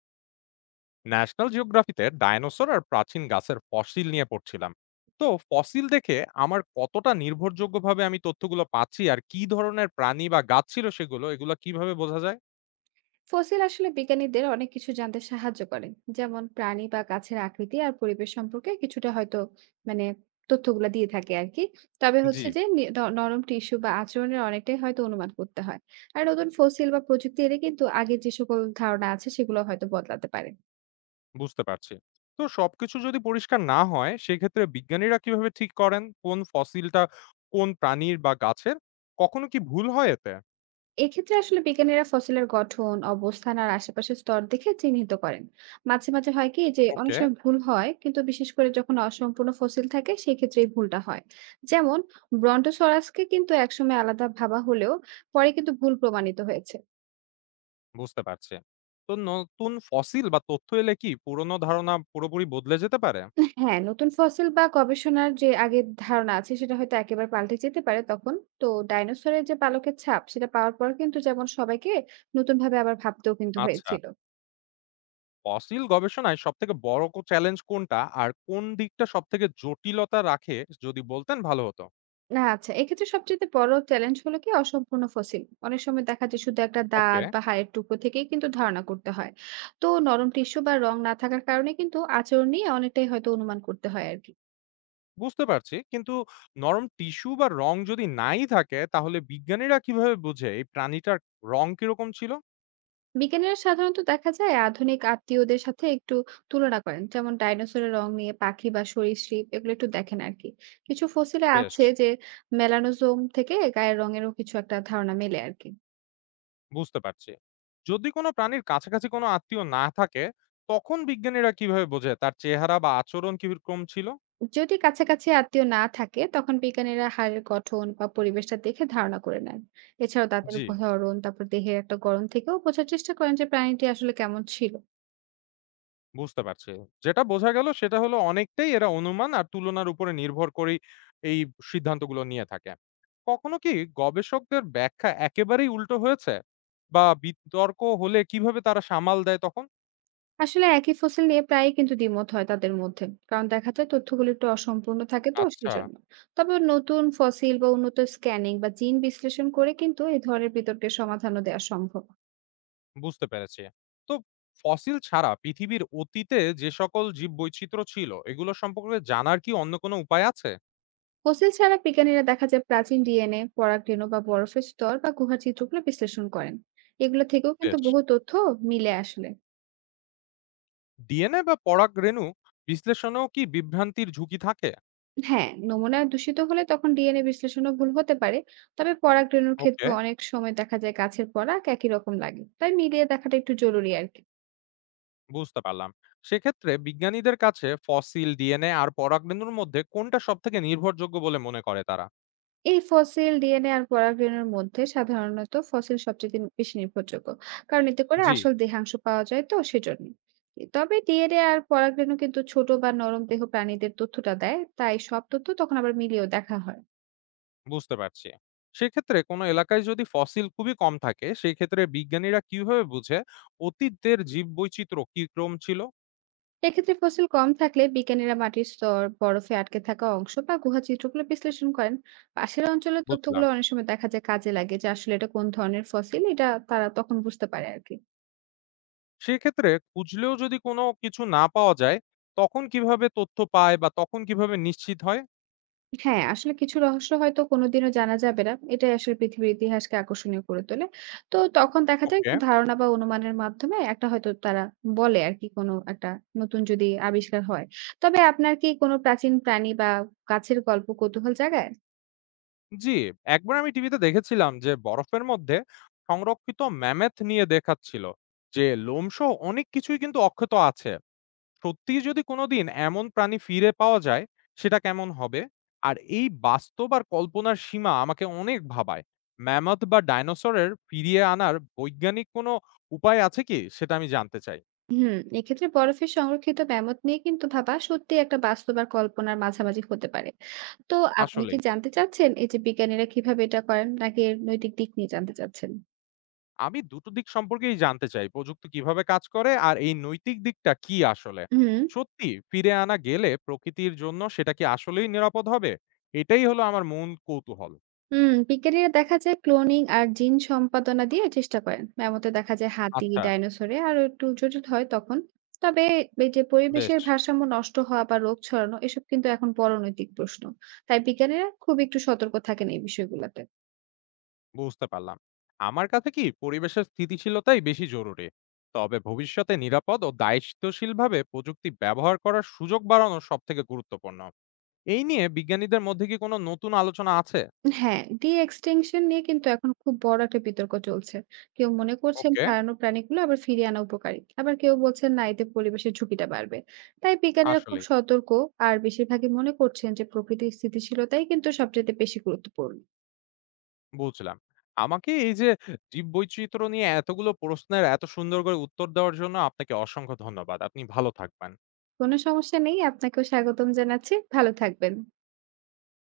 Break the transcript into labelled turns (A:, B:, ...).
A: National জিওগ্রাফিতে dinosaur আর প্রাচীন গাছের fossil নিয়ে পড়ছিলাম। তো ফসিল দেখে আমার কতটা নির্ভরযোগ্যভাবে আমি তথ্যগুলো পাচ্ছি আর কি ধরনের প্রাণী বা গাছ ছিল সেগুলো এগুলো কিভাবে বোঝা যায়?
B: ফসিল আসলে বিজ্ঞানীদের অনেক কিছু জানতে সাহায্য করে যেমন প্রাণী বা গাছের আকৃতি আর পরিবেশ সম্পর্কে কিছুটা হয়তো মানে তথ্যগুলা দিয়ে থাকে আর কি। তবে
A: জি।
B: হচ্ছে যে নরম টিস্যু বা আচরণের অনেকটাই হয়তো অনুমান করতে হয়। আর নতুন ফসিল বা প্রযুক্তি এলে কিন্তু আগের যে সকল ধারণা আছে সেগুলো হয়তো বদলাতে পারে।
A: বুঝতে পারছি। তো সবকিছু যদি পরিষ্কার না হয় সেক্ষেত্রে বিজ্ঞানীরা কিভাবে ঠিক করেন কোন ফসিলটা কোন প্রাণীর বা গাছের? কখনো কি ভুল হয় এতে?
B: এক্ষেত্রে আসলে বিজ্ঞানীরা ফসিলের গঠন, অবস্থান আর আশেপাশের স্তর দেখে চিহ্নিত করেন। মাঝে, মাঝে হয় কি যে অনেক
A: ওকে।
B: সময় ভুল হয় কিন্তু বিশেষ করে যখন অসম্পূর্ণ ফসিল থাকে সেই ক্ষেত্রে এই ভুলটা হয়। যেমন ব্রন্টোসরাসকে কিন্তু একসময় আলাদা ভাবা হলেও পরে কিন্তু ভুল প্রমাণিত হয়েছে।
A: বুঝতে পারছি। তো নতুন ফসিল বা তথ্য এলে কি পুরনো ধারণা পুরোপুরি বদলে যেতে পারে?
B: হ্যাঁ, নতুন ফসিল বা গবেষণার যে আগের ধারণা আছে সেটা হয়তো একেবারে পাল্টে যেতে পারে তখন। তো ডাইনোসরের যে পালকের ছাপ সেটা পাওয়ার পর কিন্তু যেমন সবাইকে নতুনভাবে আবার ভাবতেও কিন্তু
A: আচ্ছা,
B: হয়েছিল।
A: ফসিল গবেষণায় সবথেকে বড় চ্যালেঞ্জ কোনটা? আর কোন দিকটা সবথেকে জটিলতা রাখে যদি বলতেন ভালো হতো।
B: না আচ্ছা, এক্ষেত্রে সবচাইতে বড় চ্যালেঞ্জ হলো কি অসম্পূর্ণ ফসিল। অনেক সময় দেখা যায় শুধু একটা
A: ওকে,
B: দাঁত বা হাড়ের টুকরো থেকেই কিন্তু ধারণা করতে হয়। তো নরম টিস্যু বা রং না থাকার কারণে কিন্তু আচরণ নিয়ে অনেকটাই হয়তো অনুমান করতে হয় আরকি।
A: বুঝতে পারছি। কিন্তু নরম টিস্যু বা রং যদি নাই থাকে তাহলে বিজ্ঞানীরা কিভাবে বুঝে এই প্রাণীটার রং কিরকম ছিল?
B: বিজ্ঞানীরা সাধারণত দেখা যায় আধুনিক আত্মীয়দের সাথে একটু তুলনা করেন। যেমন ডাইনোসরের রং নিয়ে পাখি বা সরীসৃপ এগুলো একটু দেখেন আরকি। কিছু ফসিলে
A: বেশ,
B: আছে যে মেলানোজোম থেকে গায়ের রঙেরও কিছু একটা ধারণা মেলে আরকি।
A: বুঝতে পারছি। যদি কোনো প্রাণীর কাছাকাছি কোনো আত্মীয় না থাকে তখন বিজ্ঞানীরা কিভাবে বোঝে তার চেহারা বা আচরণ কিরকম ছিল?
B: যদি কাছাকাছি আত্মীয় না থাকে তখন বিজ্ঞানীরা হাড়ের গঠন বা পরিবেশটা দেখে ধারণা করে নেন। এছাড়াও দাঁতের
A: জি।
B: ধরন তারপর দেহের একটা গড়ন থেকেও বোঝার চেষ্টা করেন যে প্রাণীটি আসলে কেমন ছিল।
A: বুঝতে পারছি। যেটা বোঝা গেল সেটা হলো অনেকটাই এরা অনুমান আর তুলনার উপরে নির্ভর করেই এই সিদ্ধান্তগুলো নিয়ে থাকে। কখনো কি গবেষকদের ব্যাখ্যা একেবারেই উল্টো হয়েছে? বা বিতর্ক হলে কিভাবে তারা সামাল দেয় তখন?
B: আসলে একই ফসিল নিয়ে প্রায়ই কিন্তু দ্বিমত হয় তাদের মধ্যে, কারণ দেখা যায় তথ্যগুলো একটু অসম্পূর্ণ থাকে তো
A: আচ্ছা,
B: সেজন্য। তবে নতুন ফসিল বা উন্নত স্ক্যানিং বা জিন বিশ্লেষণ করে কিন্তু এই ধরনের বিতর্কের সমাধানও দেওয়া সম্ভব।
A: বুঝতে পেরেছি। তো ফসিল ছাড়া পৃথিবীর অতীতে যে সকল জীববৈচিত্র্য ছিল এগুলো সম্পর্কে জানার কি অন্য কোনো উপায় আছে?
B: ফসিল ছাড়া বিজ্ঞানীরা দেখা যায় প্রাচীন ডিএনএ, পরাগরেণু বা বরফের স্তর বা গুহার চিত্রগুলো বিশ্লেষণ করেন। এগুলো থেকেও কিন্তু
A: বেশ।
B: বহু তথ্য মিলে আসলে।
A: ডিএনএ বা পরাগরেণু বিশ্লেষণেও কি বিভ্রান্তির ঝুঁকি থাকে?
B: হ্যাঁ, নমুনা দূষিত হলে তখন ডিএনএ বিশ্লেষণও ভুল হতে পারে। তবে পরাগরেণুর ক্ষেত্রে
A: ওকে।
B: অনেক সময় দেখা যায় গাছের পরাগ একই রকম লাগে। তাই মিলিয়ে দেখাটা একটু জরুরি আর কি।
A: বুঝতে পারলাম। সেক্ষেত্রে বিজ্ঞানীদের কাছে ফসিল ডিএনএ আর পরাগরেণুর মধ্যে কোনটা সব থেকে নির্ভরযোগ্য বলে মনে করে তারা?
B: এই ফসিল, ডিএনএ আর পরাগরেণুর মধ্যে সাধারণত ফসিল সবচেয়ে দিন বেশি নির্ভরযোগ্য। কারণ এতে করে
A: জি।
B: আসল দেহাংশ পাওয়া যায় তো সেজন্য। তবে ডিএনএ আর পরাগরেণু কিন্তু ছোট বা নরম দেহ প্রাণীদের তথ্যটা দেয়, তাই সব তথ্য তখন আবার মিলিয়েও দেখা হয়।
A: বুঝতে পারছি। সেক্ষেত্রে কোনো এলাকায় যদি ফসিল খুবই কম থাকে সেই ক্ষেত্রে বিজ্ঞানীরা কিভাবে বুঝে অতীতের জীব বৈচিত্র্য কি ক্রম ছিল?
B: এক্ষেত্রে ফসিল কম থাকলে বিজ্ঞানীরা মাটির স্তর, বরফে আটকে থাকা অংশ বা গুহা চিত্রগুলো বিশ্লেষণ করেন। পাশের অঞ্চলের
A: বুঝলাম।
B: তথ্যগুলো অনেক সময় দেখা যায় কাজে লাগে যে আসলে এটা কোন ধরনের ফসিল এটা তারা তখন বুঝতে পারে আরকি।
A: সেক্ষেত্রে খুঁজলেও যদি কোনো কিছু না পাওয়া যায় তখন কিভাবে তথ্য পায় বা তখন কিভাবে নিশ্চিত হয়?
B: হ্যাঁ, আসলে কিছু রহস্য হয়তো কোনোদিনও জানা যাবে না। এটাই আসলে পৃথিবীর ইতিহাসকে আকর্ষণীয় করে তোলে। তো তখন দেখা যায়
A: ওকে।
B: একটু ধারণা বা অনুমানের মাধ্যমে একটা হয়তো তারা বলে আরকি কোনো একটা নতুন যদি আবিষ্কার হয়। তবে আপনার কি কোনো প্রাচীন প্রাণী বা গাছের গল্প কৌতূহল জাগায়?
A: জি, একবার আমি টিভিতে দেখেছিলাম যে বরফের মধ্যে সংরক্ষিত ম্যামথ নিয়ে দেখাচ্ছিল যে লোমসহ অনেক কিছুই কিন্তু অক্ষত আছে। সত্যি যদি কোনোদিন এমন প্রাণী ফিরে পাওয়া যায় সেটা কেমন হবে? আর এই বাস্তব আর কল্পনার সীমা আমাকে অনেক ভাবায়। ম্যামথ বা ডাইনোসরের ফিরিয়ে আনার বৈজ্ঞানিক কোনো উপায় আছে কি সেটা আমি জানতে চাই।
B: হুম, এক্ষেত্রে বরফে সংরক্ষিত ম্যামথ নিয়ে কিন্তু ভাবা সত্যিই একটা বাস্তব আর কল্পনার মাঝামাঝি হতে পারে। তো আপনি কি
A: আসলেই
B: জানতে চাচ্ছেন এই যে বিজ্ঞানীরা কিভাবে এটা করেন? নাকি এর নৈতিক দিক নিয়ে জানতে চাচ্ছেন?
A: আমি দুটো দিক সম্পর্কেই জানতে চাই। প্রযুক্তি কিভাবে কাজ করে আর এই নৈতিক দিকটা কি আসলে?
B: হুম।
A: সত্যি ফিরে আনা গেলে প্রকৃতির জন্য সেটা কি আসলেই নিরাপদ হবে? এটাই হলো আমার মূল কৌতূহল।
B: বিজ্ঞানীরা দেখা যায় ক্লোনিং আর জিন সম্পাদনা দিয়ে চেষ্টা করেন এমতে দেখা যায় হাতি
A: আচ্ছা,
B: ডাইনোসরে আরো একটু জটিল হয় তখন। তবে এই যে
A: বেশ
B: পরিবেশের ভারসাম্য নষ্ট হওয়া বা রোগ ছড়ানো এসব কিন্তু এখন বড় নৈতিক প্রশ্ন। তাই বিজ্ঞানীরা খুব একটু সতর্ক থাকেন এই বিষয়গুলোতে।
A: বুঝতে পারলাম। আমার কাছে কি পরিবেশের স্থিতিশীলতাই বেশি জরুরি। তবে ভবিষ্যতে নিরাপদ ও দায়িত্বশীলভাবে প্রযুক্তি ব্যবহার করার সুযোগ বাড়ানো সবথেকে গুরুত্বপূর্ণ। এই নিয়ে বিজ্ঞানীদের মধ্যে কি কোনো নতুন আলোচনা আছে?
B: হ্যাঁ, ডি-এক্সটিংশন নিয়ে কিন্তু এখন খুব বড় একটা বিতর্ক চলছে। কেউ মনে করছেন
A: ওকে,
B: হারানো প্রাণীগুলো আবার ফিরিয়ে আনা উপকারী। আবার কেউ বলছেন না, এতে পরিবেশের ঝুঁকিটা বাড়বে। তাই বিজ্ঞানীরা খুব
A: আসলেই।
B: সতর্ক। আর বেশিরভাগই মনে করছেন যে প্রকৃতির স্থিতিশীলতাই কিন্তু সবচাইতে বেশি গুরুত্বপূর্ণ।
A: বুঝলাম। আমাকে এই যে জীববৈচিত্র্য নিয়ে এতগুলো প্রশ্নের এত সুন্দর করে উত্তর দেওয়ার জন্য আপনাকে অসংখ্য ধন্যবাদ। আপনি ভালো থাকবেন।
B: কোনো সমস্যা নেই। আপনাকেও স্বাগতম জানাচ্ছি। ভালো থাকবেন।